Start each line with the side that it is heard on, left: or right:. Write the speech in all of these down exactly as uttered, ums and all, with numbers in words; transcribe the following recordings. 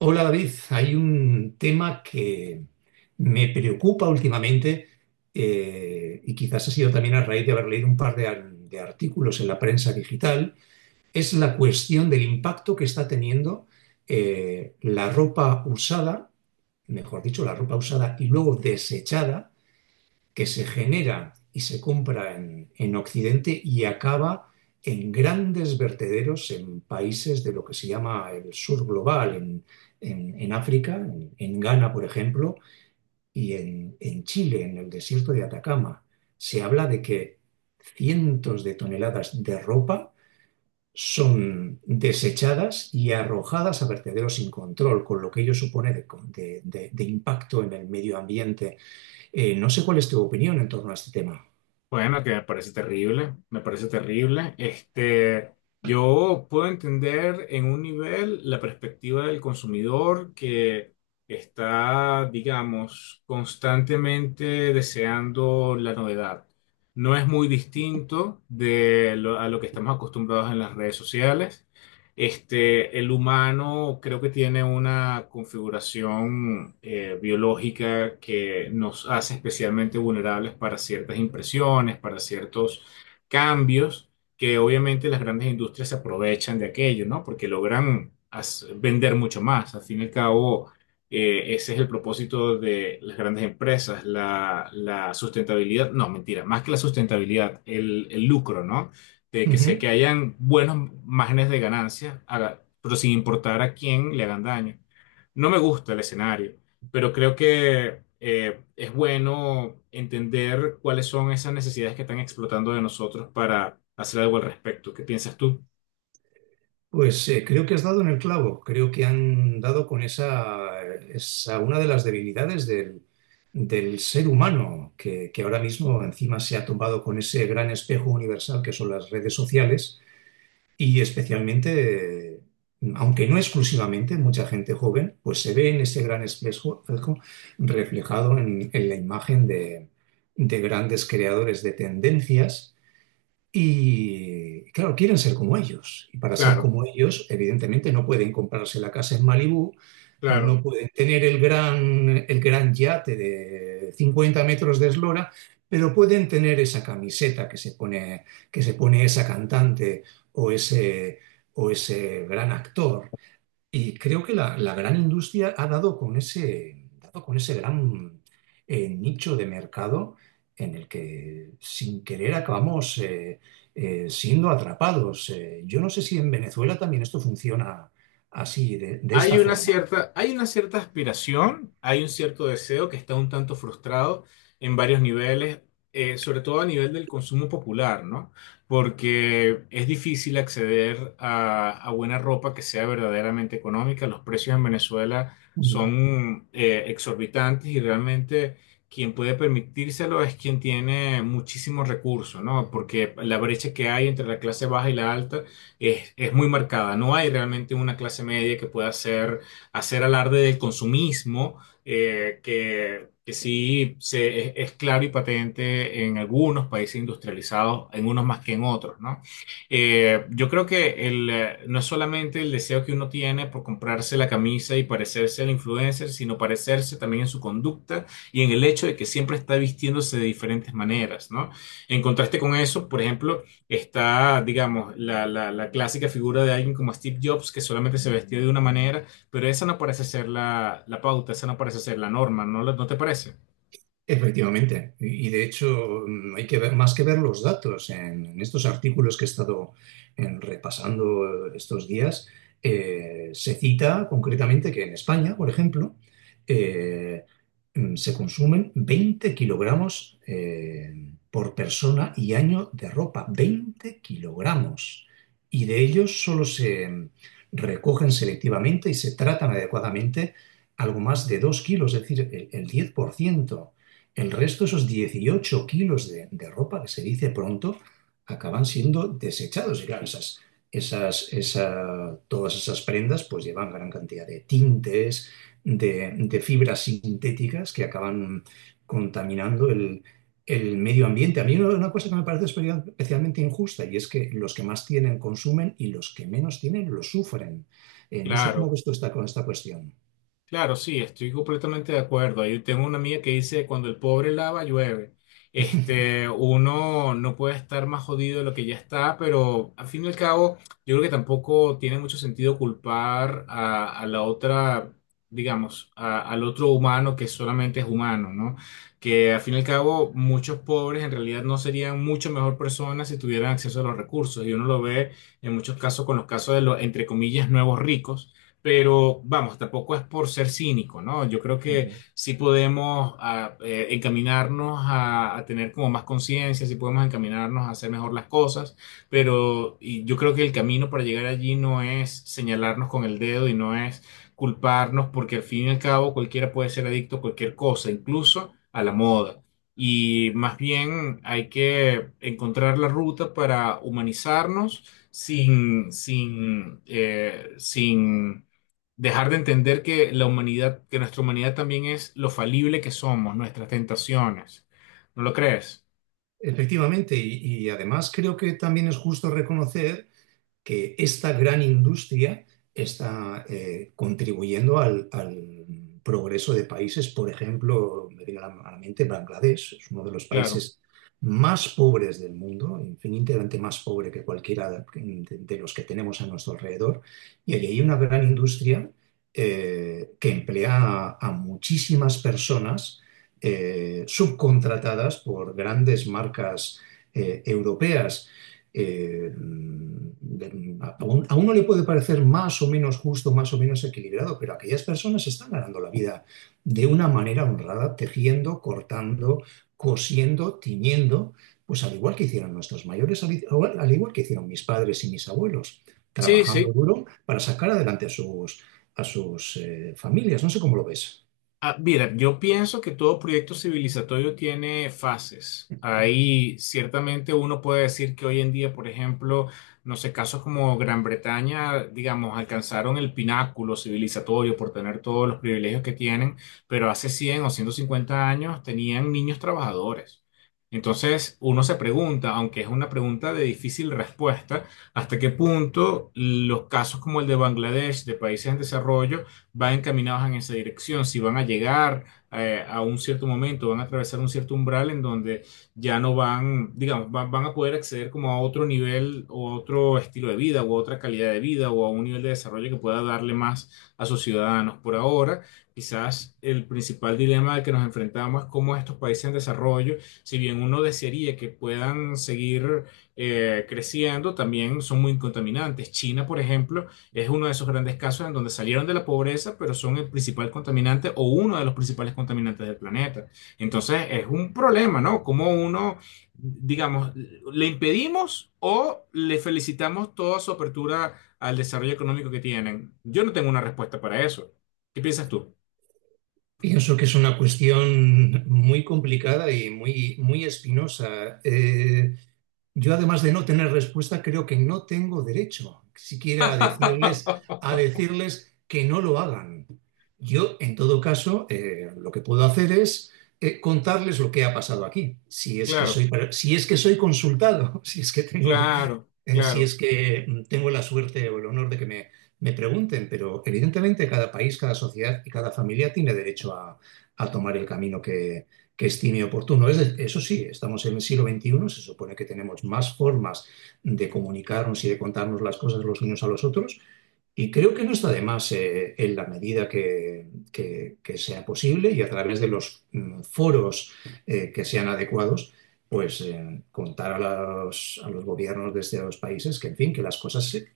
right: Hola David, hay un tema que me preocupa últimamente, eh, y quizás ha sido también a raíz de haber leído un par de, ar- de artículos en la prensa digital. Es la cuestión del impacto que está teniendo eh, la ropa usada. Mejor dicho, la ropa usada y luego desechada que se genera y se compra en en Occidente y acaba en grandes vertederos en países de lo que se llama el sur global, en en, en África, en, en, Ghana, por ejemplo, y en en Chile, en el desierto de Atacama. Se habla de que cientos de toneladas de ropa son desechadas y arrojadas a vertederos sin control, con lo que ello supone de, de, de de impacto en el medio ambiente. Eh, no sé cuál es tu opinión en torno a este tema.
left: Bueno, que me parece terrible, me parece terrible. Este, yo puedo entender en un nivel la perspectiva del consumidor que está, digamos, constantemente deseando la novedad. No es muy distinto de lo- a lo que estamos acostumbrados en las redes sociales. Este, el humano creo que tiene una configuración eh, biológica que nos hace especialmente vulnerables para ciertas impresiones, para ciertos cambios, que obviamente las grandes industrias se aprovechan de aquello, ¿no? Porque logran as- vender mucho más. Al fin y al cabo, eh, ese es el propósito de las grandes empresas, la, la sustentabilidad, no, mentira, más que la sustentabilidad, el, el lucro, ¿no? De que sea
right: Ujú.
left: que hayan buenos márgenes de ganancia, haga- pero sin importar a quién le hagan daño. No me gusta el escenario, pero creo que eh, es bueno entender cuáles son esas necesidades que están explotando de nosotros para hacer algo al respecto. ¿Qué piensas tú?
right: Pues, eh, creo que has dado en el clavo, creo que han dado con esa, esa una de las debilidades del, del ser humano, que, que ahora mismo encima se ha tomado con ese gran espejo universal que son las redes sociales, y especialmente, eh, aunque no exclusivamente, mucha gente joven pues se ve en ese gran espejo espejo reflejado en en la imagen de de grandes creadores de tendencias. Y claro, quieren ser como ellos. Y para ser
left: Claro,
right: como ellos, evidentemente no pueden comprarse la casa en Malibú,
left: claro.
right: no pueden tener el gran, el gran yate de cincuenta metros de eslora, pero pueden tener esa camiseta que se pone, que se pone esa cantante o ese, o ese gran actor. Y creo que la, la gran industria ha dado con ese, dado con ese gran, eh, nicho de mercado en el que sin querer acabamos, eh, eh, siendo atrapados. Eh, yo no sé si en Venezuela también esto funciona así, de, de
left: Hay
right: esta
left: una
right: forma.
left: cierta, hay una cierta aspiración, hay un cierto deseo que está un tanto frustrado en varios niveles, eh, sobre todo a nivel del consumo popular, ¿no? Porque es difícil acceder a, a buena ropa que sea verdaderamente económica. Los precios en Venezuela son eh, exorbitantes y realmente quien puede permitírselo es quien tiene muchísimos recursos, ¿no? Porque la brecha que hay entre la clase baja y la alta es, es muy marcada. No hay realmente una clase media que pueda hacer, hacer alarde del consumismo, eh, que, que sí se, es, es claro y patente en algunos países industrializados, en unos más que en otros, ¿no? Eh, yo creo que el, eh, no es solamente el deseo que uno tiene por comprarse la camisa y parecerse al influencer, sino parecerse también en su conducta y en el hecho de que siempre está vistiéndose de diferentes maneras, ¿no? En contraste con eso, por ejemplo, está, digamos, la, la, la clásica figura de alguien como Steve Jobs, que solamente se vestía de una manera, pero esa no parece ser la, la pauta, esa no parece ser la norma, ¿no, lo- no te parece?
right: Efectivamente, y y de hecho, mm, hay que ver, más que ver los datos en en estos artículos que he estado, en, repasando, eh, estos días. Eh, se cita concretamente que en España, por ejemplo, eh, mm, se consumen veinte kilogramos eh, por persona y año de ropa. Veinte kilogramos, y de ellos solo se, mm, recogen selectivamente y se tratan adecuadamente algo más de dos kilos, es decir, el, el diez por ciento. El resto, esos dieciocho kilos de, de ropa, que se dice pronto, acaban siendo desechados. Y claro, esas, esas, esa- todas esas prendas pues llevan gran cantidad de tintes, de, de fibras sintéticas que acaban contaminando el, el medio ambiente. A mí una, una cosa que me parece espe- especialmente injusta y es que los que más tienen consumen y los que menos tienen lo sufren. Eh, no sé cómo
left: Claro.
right: ves tú esta, con esta cuestión.
left: Claro, sí, estoy completamente de acuerdo. Yo tengo una amiga que dice, cuando el pobre lava, llueve. Este, uno no puede estar más jodido de lo que ya está, pero al fin y al cabo, yo creo que tampoco tiene mucho sentido culpar a, a la otra, digamos, a- al otro humano que solamente es humano, ¿no? Que al fin y al cabo, muchos pobres en realidad no serían mucho mejor personas si tuvieran acceso a los recursos. Y uno lo ve en muchos casos con los casos de los, entre comillas, nuevos ricos. Pero vamos, tampoco es por ser cínico, ¿no? Yo creo que sí podemos ah, eh, encaminarnos a, a tener como más conciencia, sí podemos encaminarnos a hacer mejor las cosas, pero y yo creo que el camino para llegar allí no es señalarnos con el dedo y no es culparnos, porque al fin y al cabo cualquiera puede ser adicto a cualquier cosa, incluso a la moda. Y más bien hay que encontrar la ruta para humanizarnos sin, sin, eh, sin dejar de entender que la humanidad, que nuestra humanidad también es lo falible que somos, nuestras tentaciones. ¿No lo crees?
right: Efectivamente, y, y además creo que también es justo reconocer que esta gran industria está, eh, contribuyendo al, al, progreso de países. Por ejemplo, me viene a la mente Bangladesh, es uno de los
left: Claro.
right: países más pobres del mundo, infinitamente más pobre que cualquiera de, de los que tenemos a nuestro alrededor, y allí hay una gran industria eh, que emplea a, a muchísimas personas, eh, subcontratadas por grandes marcas eh, europeas. Eh, de- a, un- a uno le puede parecer más o menos justo, más o menos equilibrado, pero aquellas personas están ganando la vida de una manera honrada, tejiendo, cortando, cosiendo, tiñendo, pues al igual que hicieron nuestros mayores, al, igual al igual que hicieron mis padres y mis abuelos,
left: Sí,
right: trabajando
left: sí.
right: duro para sacar adelante a sus, a sus eh, familias. No sé cómo lo ves.
left: Ah, mira, yo pienso que todo proyecto civilizatorio tiene fases. Ahí ciertamente uno puede decir que hoy en día, por ejemplo, no sé, casos como Gran Bretaña, digamos, alcanzaron el pináculo civilizatorio por tener todos los privilegios que tienen, pero hace cien o ciento cincuenta años tenían niños trabajadores. Entonces, uno se pregunta, aunque es una pregunta de difícil respuesta, hasta qué punto los casos como el de Bangladesh, de países en desarrollo, van encaminados en esa dirección, si van a llegar eh, a un cierto momento, van a atravesar un cierto umbral en donde ya no van, digamos, van, van a poder acceder como a otro nivel o a otro estilo de vida o a otra calidad de vida o a un nivel de desarrollo que pueda darle más a sus ciudadanos. Por ahora, quizás el principal dilema al que nos enfrentamos es cómo estos países en desarrollo, si bien uno desearía que puedan seguir eh, creciendo, también son muy contaminantes. China, por ejemplo, es uno de esos grandes casos en donde salieron de la pobreza, pero son el principal contaminante o uno de los principales contaminantes del planeta. Entonces es un problema, ¿no? Como uno, digamos, le impedimos o le felicitamos toda su apertura al desarrollo económico que tienen. Yo no tengo una respuesta para eso. ¿Qué piensas tú?
right: Pienso que es una cuestión muy complicada y muy, muy espinosa. Eh, Yo, además de no tener respuesta, creo que no tengo derecho siquiera a decirles, a decirles que no lo hagan. Yo, en todo caso, eh, lo que puedo hacer es, eh, contarles lo que ha pasado aquí, si es que soy,
left: Claro,
right: si es que soy consultado, si es que tengo
left: claro,
right: eh, si es
left: claro.
right: que, mm, tengo la suerte o el honor de que me, me pregunten. Pero evidentemente cada país, cada sociedad y cada familia tiene derecho a, a tomar el camino que, que estime oportuno. Es de- eso sí, estamos en el siglo veintiuno, se supone que tenemos más formas de comunicarnos y de contarnos las cosas los unos a los otros, y creo que no está de más, eh, en la medida que, que- que sea posible y a través de los, mm, foros eh, que sean adecuados, pues, eh, contar a los, a los gobiernos de estos países que, en fin, que las cosas se-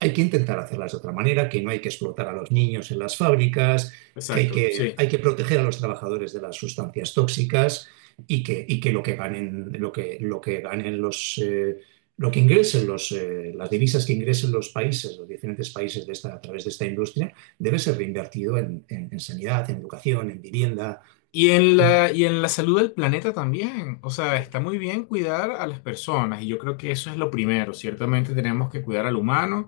right: hay que intentar hacerlas de otra manera, que no hay que explotar a los niños en las fábricas, que hay
left: Exacto,
right: que,
left: sí.
right: hay que proteger a los trabajadores de las sustancias tóxicas, y que, y que lo que ganen, lo que, lo que ganen los, eh, lo que ingresen los, eh, las divisas que ingresen los países, los diferentes países de esta, a través de esta industria, debe ser reinvertido en, en, en sanidad, en educación, en vivienda.
left: Y en la, y en la salud del planeta también. O sea, está muy bien cuidar a las personas y yo creo que eso es lo primero. Ciertamente tenemos que cuidar al humano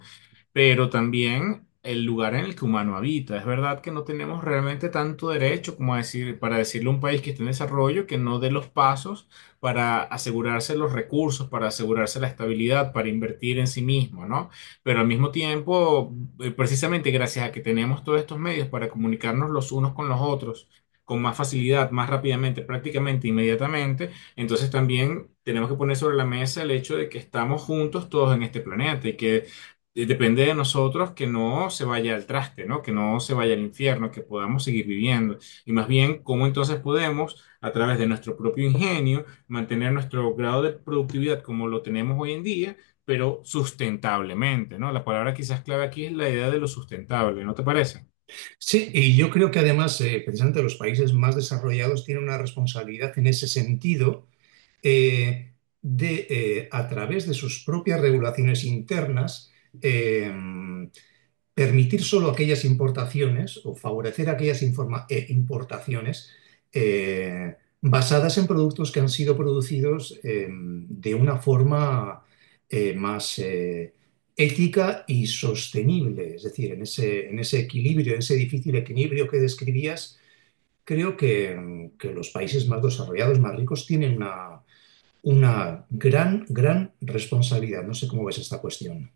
left: pero también el lugar en el que humano habita. Es verdad que no tenemos realmente tanto derecho como a decir, para decirle a un país que está en desarrollo que no dé los pasos para asegurarse los recursos, para asegurarse la estabilidad, para invertir en sí mismo, ¿no? Pero al mismo tiempo, eh, precisamente gracias a que tenemos todos estos medios para comunicarnos los unos con los otros, con más facilidad, más rápidamente, prácticamente inmediatamente, entonces también tenemos que poner sobre la mesa el hecho de que estamos juntos todos en este planeta y que y Depende de nosotros que no se vaya al traste, ¿no? Que no se vaya al infierno, que podamos seguir viviendo. Y más bien, ¿cómo entonces podemos, a través de nuestro propio ingenio, mantener nuestro grado de productividad como lo tenemos hoy en día, pero sustentablemente? ¿No? La palabra quizás clave aquí es la idea de lo sustentable, ¿no te parece?
right: Sí, y yo creo que además, eh, precisamente los países más desarrollados tienen una responsabilidad en ese sentido, eh, de, eh, a través de sus propias regulaciones internas, eh, permitir solo aquellas importaciones o favorecer aquellas informa- eh, importaciones, eh, basadas en productos que han sido producidos, eh, de una forma, eh, más eh, ética y sostenible. Es decir, en ese, en ese equilibrio, en ese difícil equilibrio que describías, creo que, em, que los países más desarrollados, más ricos, tienen una, una gran, gran responsabilidad. No sé cómo ves esta cuestión.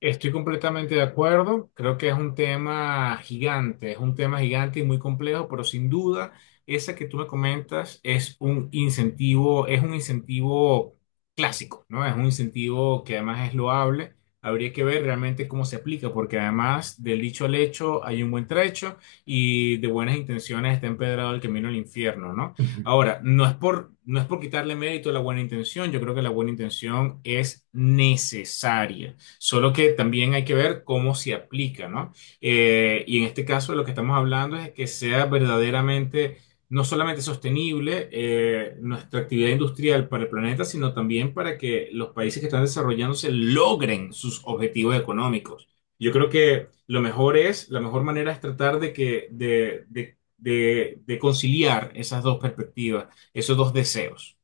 left: Estoy completamente de acuerdo. Creo que es un tema gigante, es un tema gigante y muy complejo, pero sin duda, esa que tú me comentas es un incentivo, es un incentivo clásico, ¿no? Es un incentivo que además es loable. Habría que ver realmente cómo se aplica, porque además del dicho al hecho hay un buen trecho y de buenas intenciones está empedrado el camino al infierno, ¿no? Ahora, no es por, no es por quitarle mérito a la buena intención, yo creo que la buena intención es necesaria. Solo que también hay que ver cómo se aplica, ¿no? Eh, y en este caso lo que estamos hablando es que sea verdaderamente, no solamente sostenible eh, nuestra actividad industrial para el planeta, sino también para que los países que están desarrollándose logren sus objetivos económicos. Yo creo que lo mejor es, la mejor manera es tratar de que, de, de, de de conciliar esas dos perspectivas, esos dos deseos.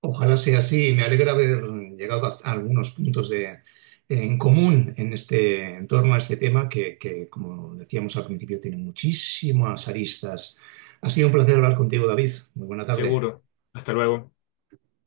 right: Ojalá sea así. Me alegra haber llegado a a algunos puntos de, en común en este, en torno a este tema que, que, como decíamos al principio, tiene muchísimas aristas. Ha sido un placer hablar contigo, David. Muy buena tarde.
left: Seguro. Hasta luego.